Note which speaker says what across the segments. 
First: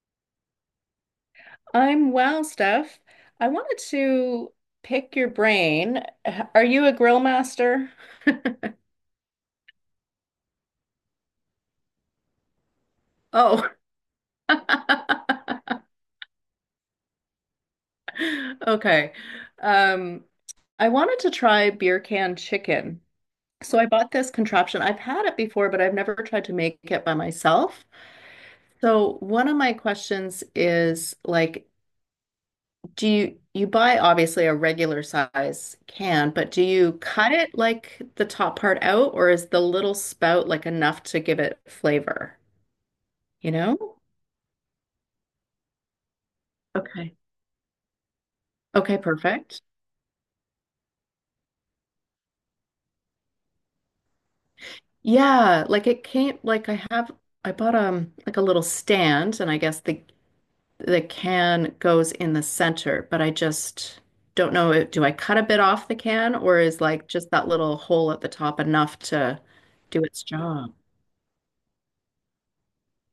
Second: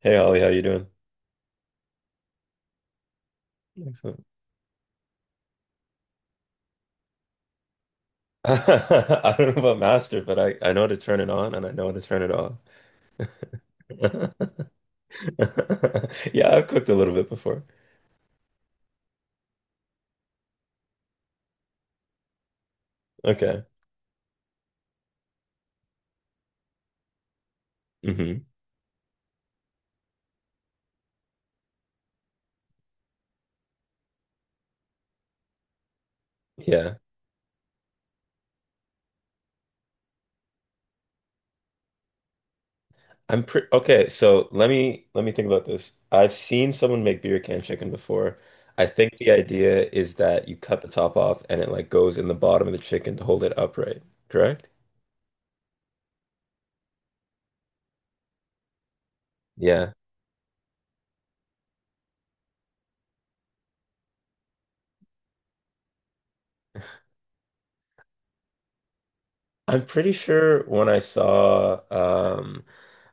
Speaker 1: Hey Ollie, how you doing?
Speaker 2: I'm well, Steph. I wanted
Speaker 1: Excellent.
Speaker 2: to pick your brain. Are you a grill master?
Speaker 1: I don't know about master, but I know how to turn it on and I know how to turn it off.
Speaker 2: Oh,
Speaker 1: Yeah, I've cooked a little bit before.
Speaker 2: okay. Um, I wanted to try beer can chicken.
Speaker 1: Okay.
Speaker 2: So I bought this contraption. I've had it before, but I've never tried to make it by myself.
Speaker 1: hmm
Speaker 2: So one of my questions is like, do you buy obviously a regular size can, but do you
Speaker 1: Yeah.
Speaker 2: cut it like the top part out, or is the little spout like enough to give it flavor?
Speaker 1: I'm
Speaker 2: You
Speaker 1: pretty
Speaker 2: know?
Speaker 1: okay, so let me think about this. I've seen someone
Speaker 2: Okay.
Speaker 1: make beer can chicken before. I
Speaker 2: Okay,
Speaker 1: think the
Speaker 2: perfect.
Speaker 1: idea is that you cut the top off and it like goes in the bottom of the chicken to hold it upright, correct?
Speaker 2: Yeah, like it came like I have I bought like a little stand and I guess
Speaker 1: Yeah.
Speaker 2: the can goes in the center, but I just don't know it- do I cut a bit off the can or is like just that little hole at the top enough to
Speaker 1: I'm
Speaker 2: do
Speaker 1: pretty
Speaker 2: its
Speaker 1: sure
Speaker 2: job?
Speaker 1: when I saw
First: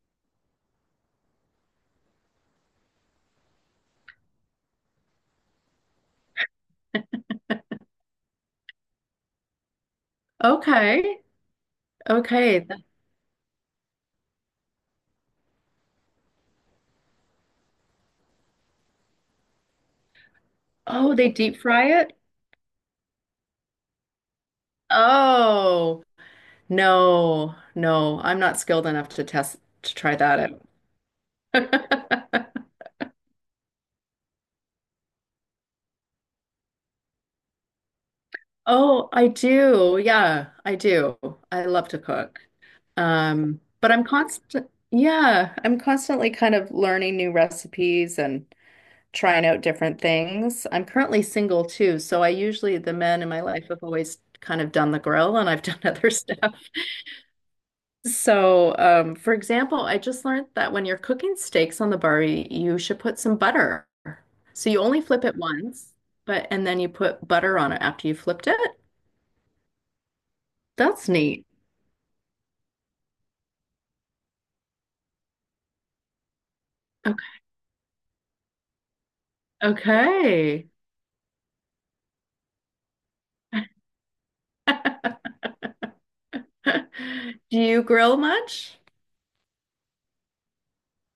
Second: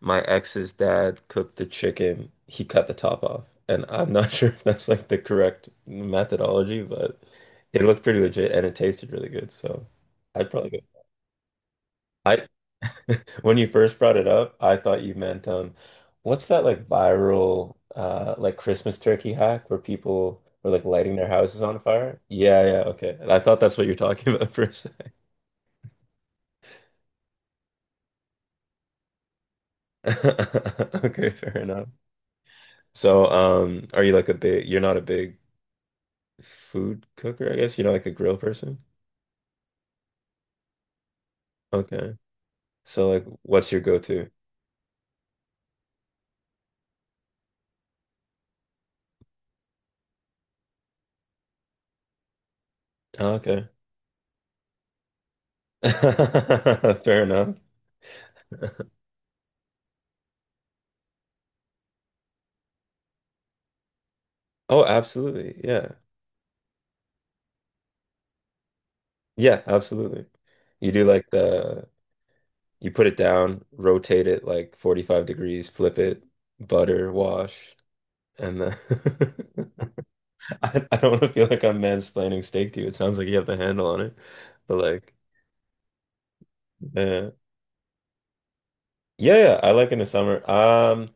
Speaker 1: my ex's dad cook the chicken, he cut the top off. And I'm not sure if that's like the correct methodology, but it looked pretty legit and it tasted really good. So I'd probably go.
Speaker 2: Okay.
Speaker 1: I
Speaker 2: Okay,
Speaker 1: When you first brought it up, I thought you meant what's that like viral like Christmas turkey hack where people were like
Speaker 2: oh,
Speaker 1: lighting their
Speaker 2: they deep
Speaker 1: houses on
Speaker 2: fry it?
Speaker 1: fire? Yeah, yeah, okay. I thought that's what you're talking about for a second.
Speaker 2: Oh, no, no, I'm not skilled enough to test to try that
Speaker 1: Okay, fair
Speaker 2: out.
Speaker 1: enough. So, are you like a big, you're not a big food cooker, I guess? You're not like a grill person?
Speaker 2: Oh, I do. Yeah, I do. I love to
Speaker 1: Okay.
Speaker 2: cook.
Speaker 1: So like,
Speaker 2: Um,
Speaker 1: what's your
Speaker 2: but I'm
Speaker 1: go-to?
Speaker 2: constant, yeah, I'm constantly kind of learning new recipes and trying out different things. I'm currently single too, so I usually, the men in
Speaker 1: Oh,
Speaker 2: my life
Speaker 1: okay.
Speaker 2: have always kind of done the grill and I've done other stuff.
Speaker 1: Fair enough.
Speaker 2: So, for example, I just learned that when you're cooking steaks on the Barbie, you should put some butter. So you
Speaker 1: Oh,
Speaker 2: only flip it
Speaker 1: absolutely. Yeah.
Speaker 2: once, but and then you put butter on it after you flipped it.
Speaker 1: Yeah, absolutely. You do
Speaker 2: That's
Speaker 1: like
Speaker 2: neat.
Speaker 1: you put it down, rotate it like 45 degrees, flip it, butter,
Speaker 2: Okay.
Speaker 1: wash, and then
Speaker 2: Okay.
Speaker 1: I don't want to feel like I'm mansplaining steak to you. It sounds like you have the handle on it, but like, yeah.
Speaker 2: Do you grill much?
Speaker 1: Yeah, yeah, I like in the summer.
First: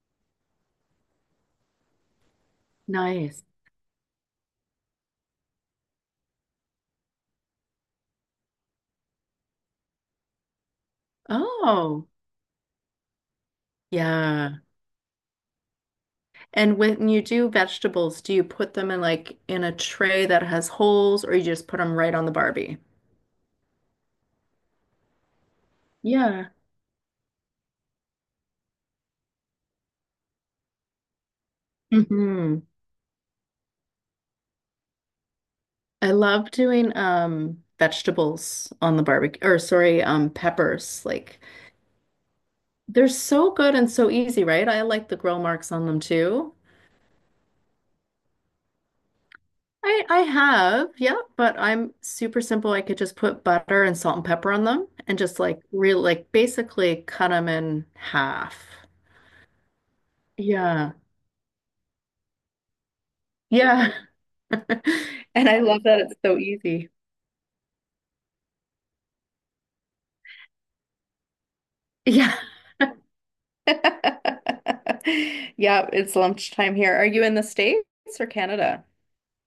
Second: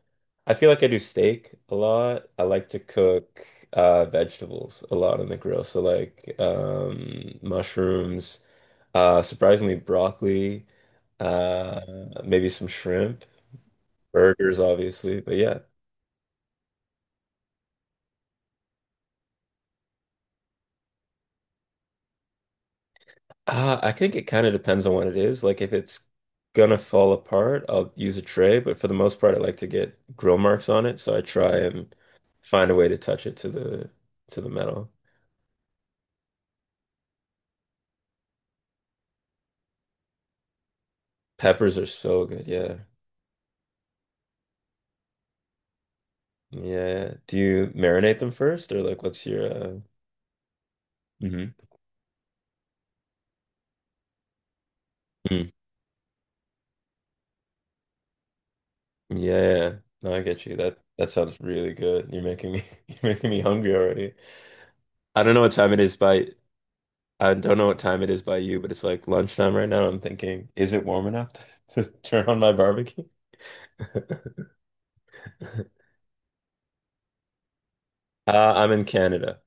Speaker 1: I feel like I do steak a lot. I like to
Speaker 2: Nice.
Speaker 1: cook vegetables a lot on the grill. So like mushrooms, surprisingly broccoli, uh
Speaker 2: Oh,
Speaker 1: maybe some shrimp,
Speaker 2: yeah.
Speaker 1: burgers obviously. But yeah.
Speaker 2: And when you do vegetables, do you put them in like in a tray that has holes or you just put them right on the Barbie?
Speaker 1: I think it kind of depends on what it is. Like if it's
Speaker 2: Yeah.
Speaker 1: gonna fall apart, I'll use a tray, but for the most part I like to get grill marks on it, so I try and
Speaker 2: hmm
Speaker 1: find a way to touch it to the metal.
Speaker 2: I love doing vegetables on the barbecue or sorry, peppers. Like
Speaker 1: Peppers are so good. Yeah.
Speaker 2: they're so good and so easy, right? I like the grill marks on them too.
Speaker 1: Yeah. Do you marinate them first or like what's your
Speaker 2: I have, yeah,
Speaker 1: Mhm.
Speaker 2: but I'm super simple. I could just put butter and salt and pepper on them and just
Speaker 1: Mm.
Speaker 2: like real like basically cut them in half.
Speaker 1: Yeah. Yeah, yeah. No, I get you. That
Speaker 2: Yeah.
Speaker 1: that sounds really good. You're making me you're making me hungry
Speaker 2: Yeah.
Speaker 1: already. I don't know
Speaker 2: And
Speaker 1: what
Speaker 2: I
Speaker 1: time it
Speaker 2: love
Speaker 1: is
Speaker 2: that it's
Speaker 1: by
Speaker 2: so easy.
Speaker 1: I don't know what time it is by you, but it's like lunchtime right now. I'm thinking, is it warm enough to, turn
Speaker 2: Yeah.
Speaker 1: on my barbecue?
Speaker 2: Yeah, it's lunchtime here. Are you in the States or
Speaker 1: I'm
Speaker 2: Canada?
Speaker 1: in Canada.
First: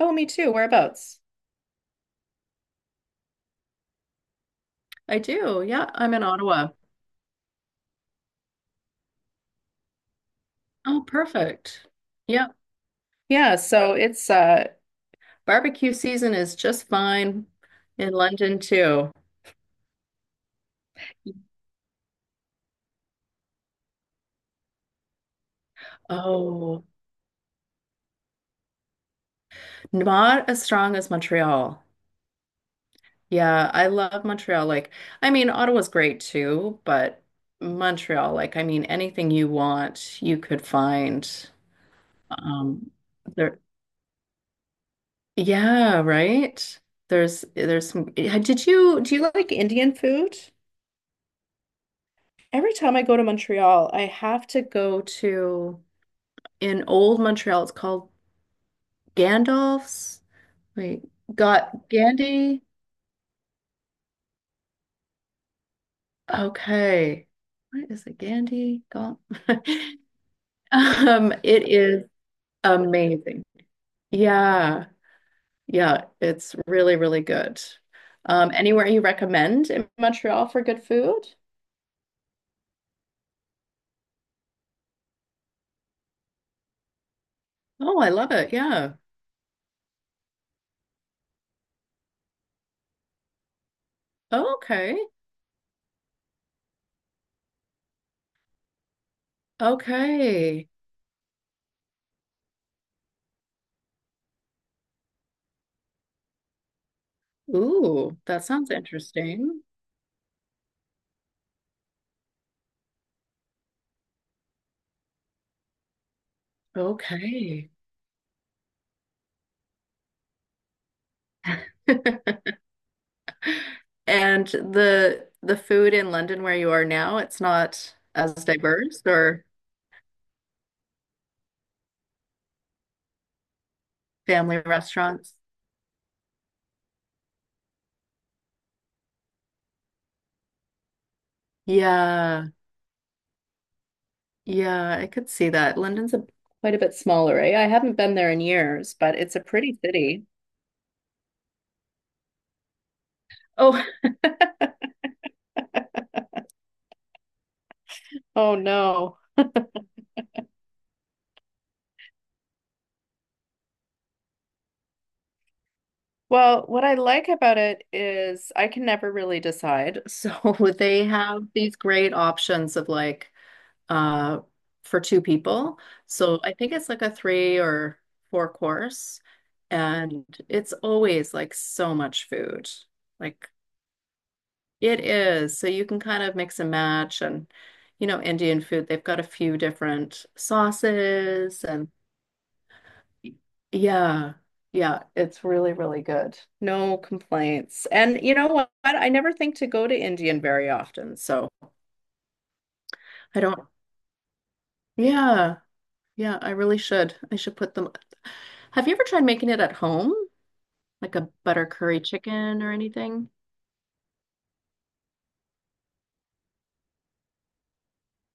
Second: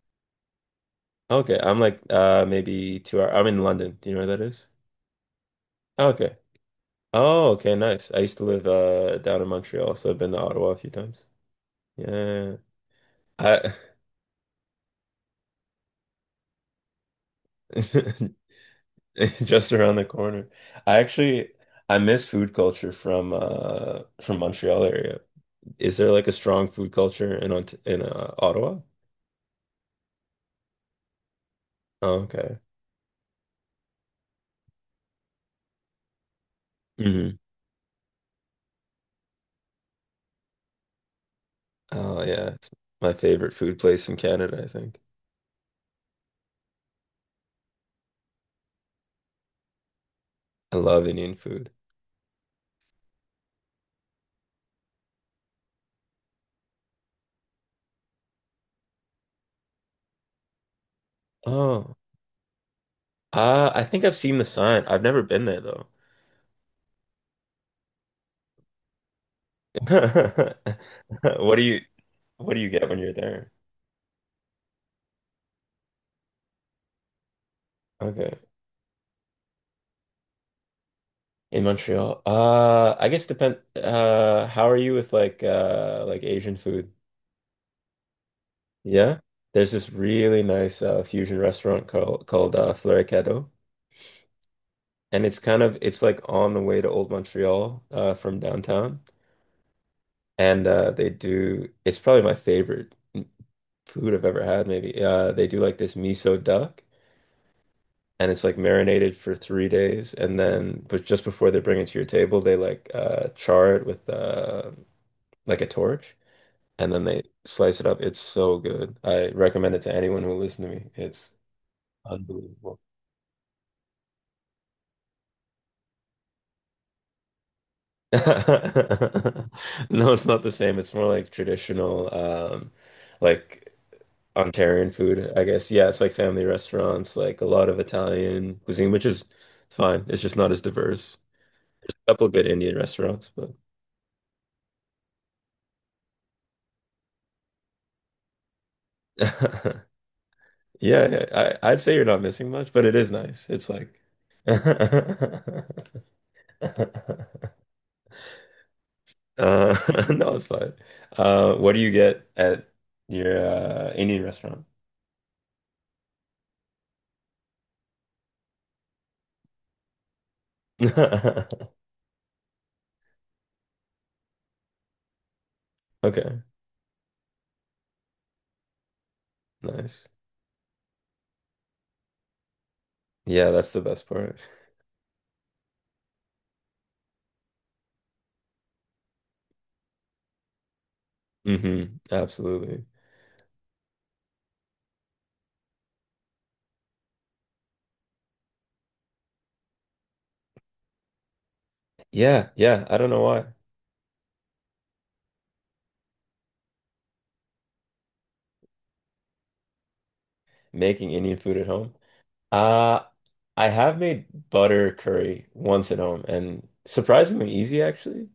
Speaker 2: Oh, me too. Whereabouts?
Speaker 1: Okay, I'm like maybe 2 hour. I'm in London. Do you know where that is?
Speaker 2: I do. Yeah, I'm in
Speaker 1: Okay.
Speaker 2: Ottawa.
Speaker 1: Oh, okay, nice. I used to live down in Montreal, so I've been to Ottawa a few
Speaker 2: Oh,
Speaker 1: times.
Speaker 2: perfect. Yeah.
Speaker 1: Yeah.
Speaker 2: Yeah,
Speaker 1: I
Speaker 2: so it's Barbecue season is just fine in London too.
Speaker 1: Just around the corner. I actually I miss food culture from Montreal area. Is there like a strong
Speaker 2: Oh,
Speaker 1: food culture in Ont in Ottawa?
Speaker 2: not as strong as Montreal.
Speaker 1: Oh, okay.
Speaker 2: Yeah, I love Montreal. Like, I mean, Ottawa's great too, but
Speaker 1: hmm
Speaker 2: Montreal, like, I mean, anything you want, you could find.
Speaker 1: Oh yeah, it's
Speaker 2: Um,
Speaker 1: my favorite
Speaker 2: there,
Speaker 1: food place in Canada, I think.
Speaker 2: yeah, right. There's some. Did you do you like Indian food?
Speaker 1: I love Indian food.
Speaker 2: Every time I go to Montreal, I have to go to in old Montreal. It's called Gandalf's. Wait, got
Speaker 1: Oh.
Speaker 2: Gandhi?
Speaker 1: I think I've seen the sign. I've never been there though.
Speaker 2: Okay. What is it? Gandhi? Gal-
Speaker 1: What do
Speaker 2: It
Speaker 1: you
Speaker 2: is
Speaker 1: what do you get when you're
Speaker 2: amazing.
Speaker 1: there?
Speaker 2: Yeah. Yeah, it's really, really good.
Speaker 1: Okay.
Speaker 2: Anywhere you recommend in Montreal for good food?
Speaker 1: In Montreal. I guess depend how are you with like Asian food?
Speaker 2: Oh, I love it. Yeah.
Speaker 1: Yeah. There's this really nice fusion restaurant called Floricadeau.
Speaker 2: Oh, okay.
Speaker 1: And it's kind of it's like on the way to Old Montreal from downtown. And
Speaker 2: Okay.
Speaker 1: they do it's probably my favorite food I've ever had maybe. They do like this miso duck
Speaker 2: Ooh,
Speaker 1: and
Speaker 2: that
Speaker 1: it's like
Speaker 2: sounds
Speaker 1: marinated for
Speaker 2: interesting.
Speaker 1: 3 days and then but just before they bring it to your table they like char it with like a torch and then they
Speaker 2: Okay.
Speaker 1: slice it up. It's so good. I recommend it to anyone who listens to me. It's unbelievable.
Speaker 2: And the food in London where you are now, it's not
Speaker 1: No,
Speaker 2: as diverse or
Speaker 1: it's not the same. It's more like traditional, like
Speaker 2: family
Speaker 1: Ontarian food,
Speaker 2: restaurants.
Speaker 1: I guess. Yeah, it's like family restaurants, like a lot of Italian cuisine, which is fine. It's just not as diverse. A couple
Speaker 2: Yeah,
Speaker 1: good Indian restaurants, but
Speaker 2: yeah, I could see that. London's a quite a bit smaller, eh? I haven't been there in years, but it's a pretty
Speaker 1: yeah,
Speaker 2: city.
Speaker 1: yeah, I, I'd say you're not missing much, but it is nice. It's
Speaker 2: Oh,
Speaker 1: like
Speaker 2: oh no.
Speaker 1: Uh, no, it's fine. What do you get at your Indian restaurant?
Speaker 2: Well, what I like about it is I can never really decide. So they have these great options of like uh, for two people. So
Speaker 1: Okay,
Speaker 2: I think it's like a three or four course,
Speaker 1: nice.
Speaker 2: and it's always like so much food. Like
Speaker 1: Yeah, that's the best part.
Speaker 2: it is. So you can kind of mix and match and you know, Indian food, they've got a few different sauces and
Speaker 1: hmm Absolutely.
Speaker 2: yeah. Yeah, it's really, really good. No complaints. And you know what? I never think to go to Indian very often, so
Speaker 1: Yeah, yeah. I don't know
Speaker 2: I
Speaker 1: why
Speaker 2: don't. Yeah. Yeah, I really should. I should put them. Have you ever tried making it at home?
Speaker 1: making
Speaker 2: Like a
Speaker 1: Indian food
Speaker 2: butter
Speaker 1: at home.
Speaker 2: curry chicken or
Speaker 1: Uh,
Speaker 2: anything?
Speaker 1: I have made butter curry once at home, and surprisingly easy actually.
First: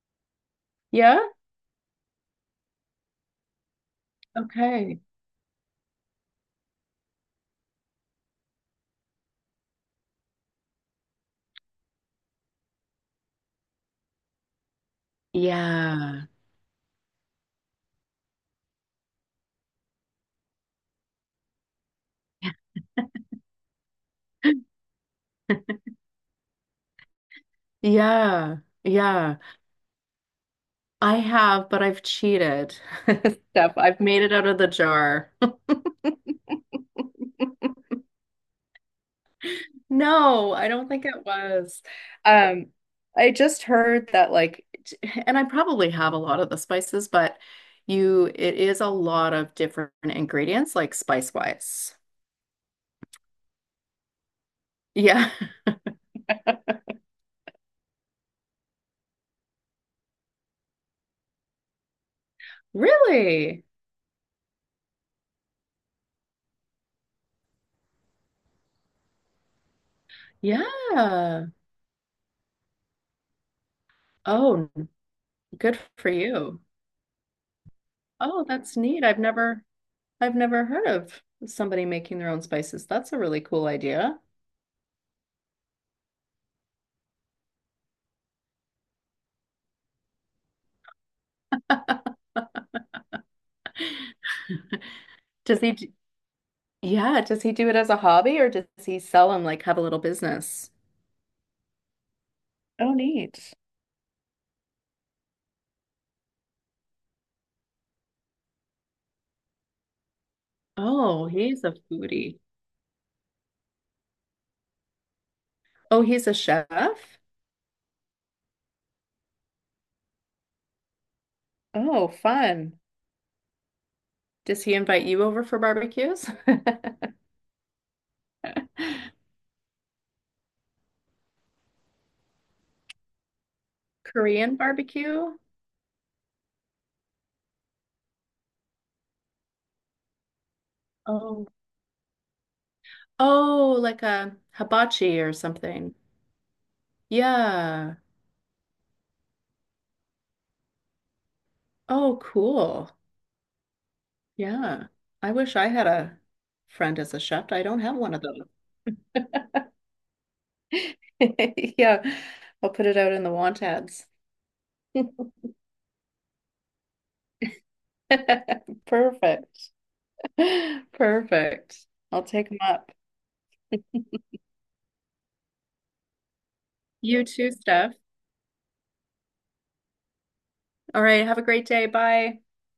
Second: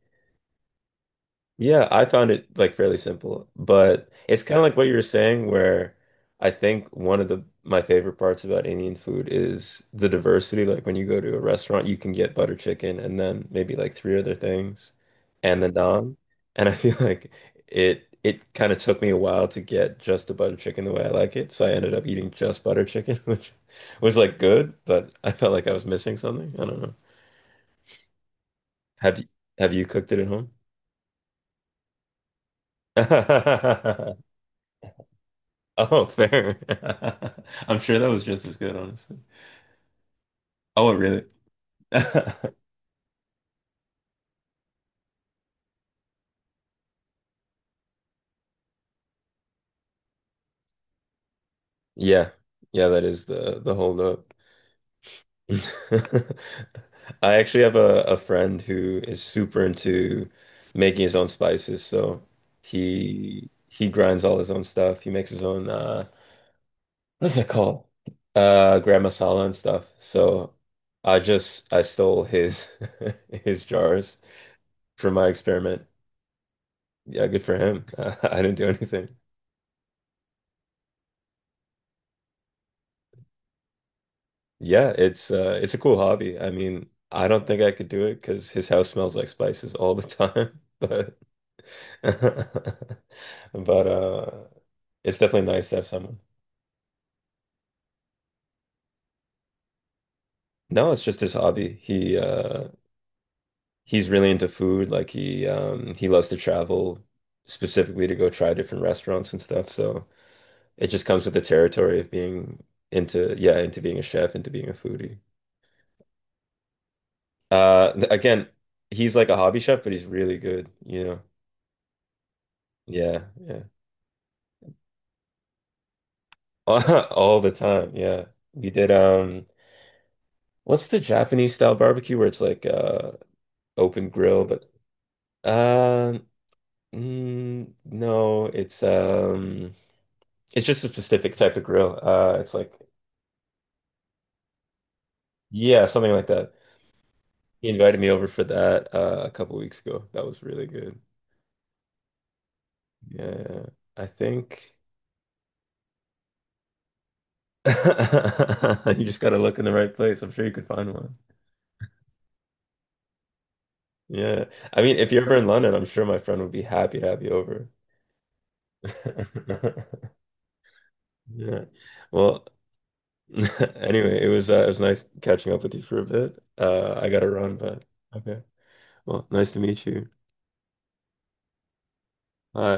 Speaker 2: Yeah?
Speaker 1: Yeah, I found it like fairly simple, but it's kind of like what you
Speaker 2: Okay.
Speaker 1: were saying, where I think one of the my favorite parts about Indian food is the diversity. Like when you go to a restaurant, you can get butter chicken and then maybe like three other things and the naan.
Speaker 2: Yeah.
Speaker 1: And I feel like it kind of took me a while to get just the butter chicken the way I like it. So I ended up eating just butter chicken, which was like good, but I felt like I was missing something. I don't know.
Speaker 2: Yeah.
Speaker 1: Have you
Speaker 2: Yeah.
Speaker 1: have you cooked it at home?
Speaker 2: I have, but I've cheated. Steph, I've made it out of the jar.
Speaker 1: Oh, fair. I'm sure that was just as good, honestly.
Speaker 2: No, I don't
Speaker 1: Oh, it
Speaker 2: think
Speaker 1: really?
Speaker 2: it was. Um, I just heard that like, t- and I probably have a lot of the spices, but you, it is a lot of different ingredients, like spice wise.
Speaker 1: Yeah. Yeah, that is the hold up.
Speaker 2: Yeah.
Speaker 1: I actually have a friend who is super into making his own spices, so he
Speaker 2: Really?
Speaker 1: he grinds all his own stuff. He makes his own what's it called? Uh, gram masala and stuff. So I
Speaker 2: Yeah.
Speaker 1: just I stole his his jars
Speaker 2: Oh,
Speaker 1: for my
Speaker 2: good
Speaker 1: experiment.
Speaker 2: for you.
Speaker 1: Yeah, good for him. I
Speaker 2: Oh,
Speaker 1: didn't do
Speaker 2: that's neat.
Speaker 1: anything.
Speaker 2: I've never heard of somebody making their own spices. That's a really cool idea.
Speaker 1: Yeah, it's a cool hobby. I mean, I don't think I could do it because his house smells like spices all the time. But but it's definitely
Speaker 2: Does
Speaker 1: nice
Speaker 2: he,
Speaker 1: to have
Speaker 2: d-
Speaker 1: someone.
Speaker 2: yeah, does he do it as a hobby or does he sell and like have a little business?
Speaker 1: No, it's just his hobby.
Speaker 2: Oh, neat.
Speaker 1: He's really into food. Like he loves to travel specifically to go try different restaurants and stuff. So it just comes
Speaker 2: Oh,
Speaker 1: with the
Speaker 2: he's a
Speaker 1: territory of
Speaker 2: foodie.
Speaker 1: being into yeah, into being a chef, into being a foodie.
Speaker 2: Oh, he's a chef?
Speaker 1: Uh th- again, he's like a hobby chef, but he's really good, you know.
Speaker 2: Oh, fun.
Speaker 1: Yeah, yeah.
Speaker 2: Does he invite you over for barbecues?
Speaker 1: All the time, yeah. We did what's the Japanese style barbecue where it's like open grill
Speaker 2: Korean
Speaker 1: but
Speaker 2: barbecue?
Speaker 1: uh no, it's just a specific
Speaker 2: Oh,
Speaker 1: type of grill. It's like
Speaker 2: oh, like a hibachi or
Speaker 1: yeah,
Speaker 2: something.
Speaker 1: something like that. He
Speaker 2: Yeah.
Speaker 1: invited me over for that a couple weeks ago. That was really good.
Speaker 2: Oh, cool.
Speaker 1: Yeah. I think
Speaker 2: Yeah. I wish I had a friend as a chef. I don't have one of those.
Speaker 1: you just gotta look in the right place. I'm sure you could find one.
Speaker 2: Yeah. I'll put it out in the want ads.
Speaker 1: Yeah. I mean, if you're ever in London, I'm sure my friend would be happy to have you over.
Speaker 2: Perfect.
Speaker 1: Yeah.
Speaker 2: Perfect. I'll
Speaker 1: Well,
Speaker 2: take them up.
Speaker 1: anyway, it was nice catching up with you for a bit. I
Speaker 2: You
Speaker 1: gotta
Speaker 2: too,
Speaker 1: run, but
Speaker 2: Steph.
Speaker 1: okay. Well, nice to meet you.
Speaker 2: All right. Have a great day. Bye.
Speaker 1: Bye.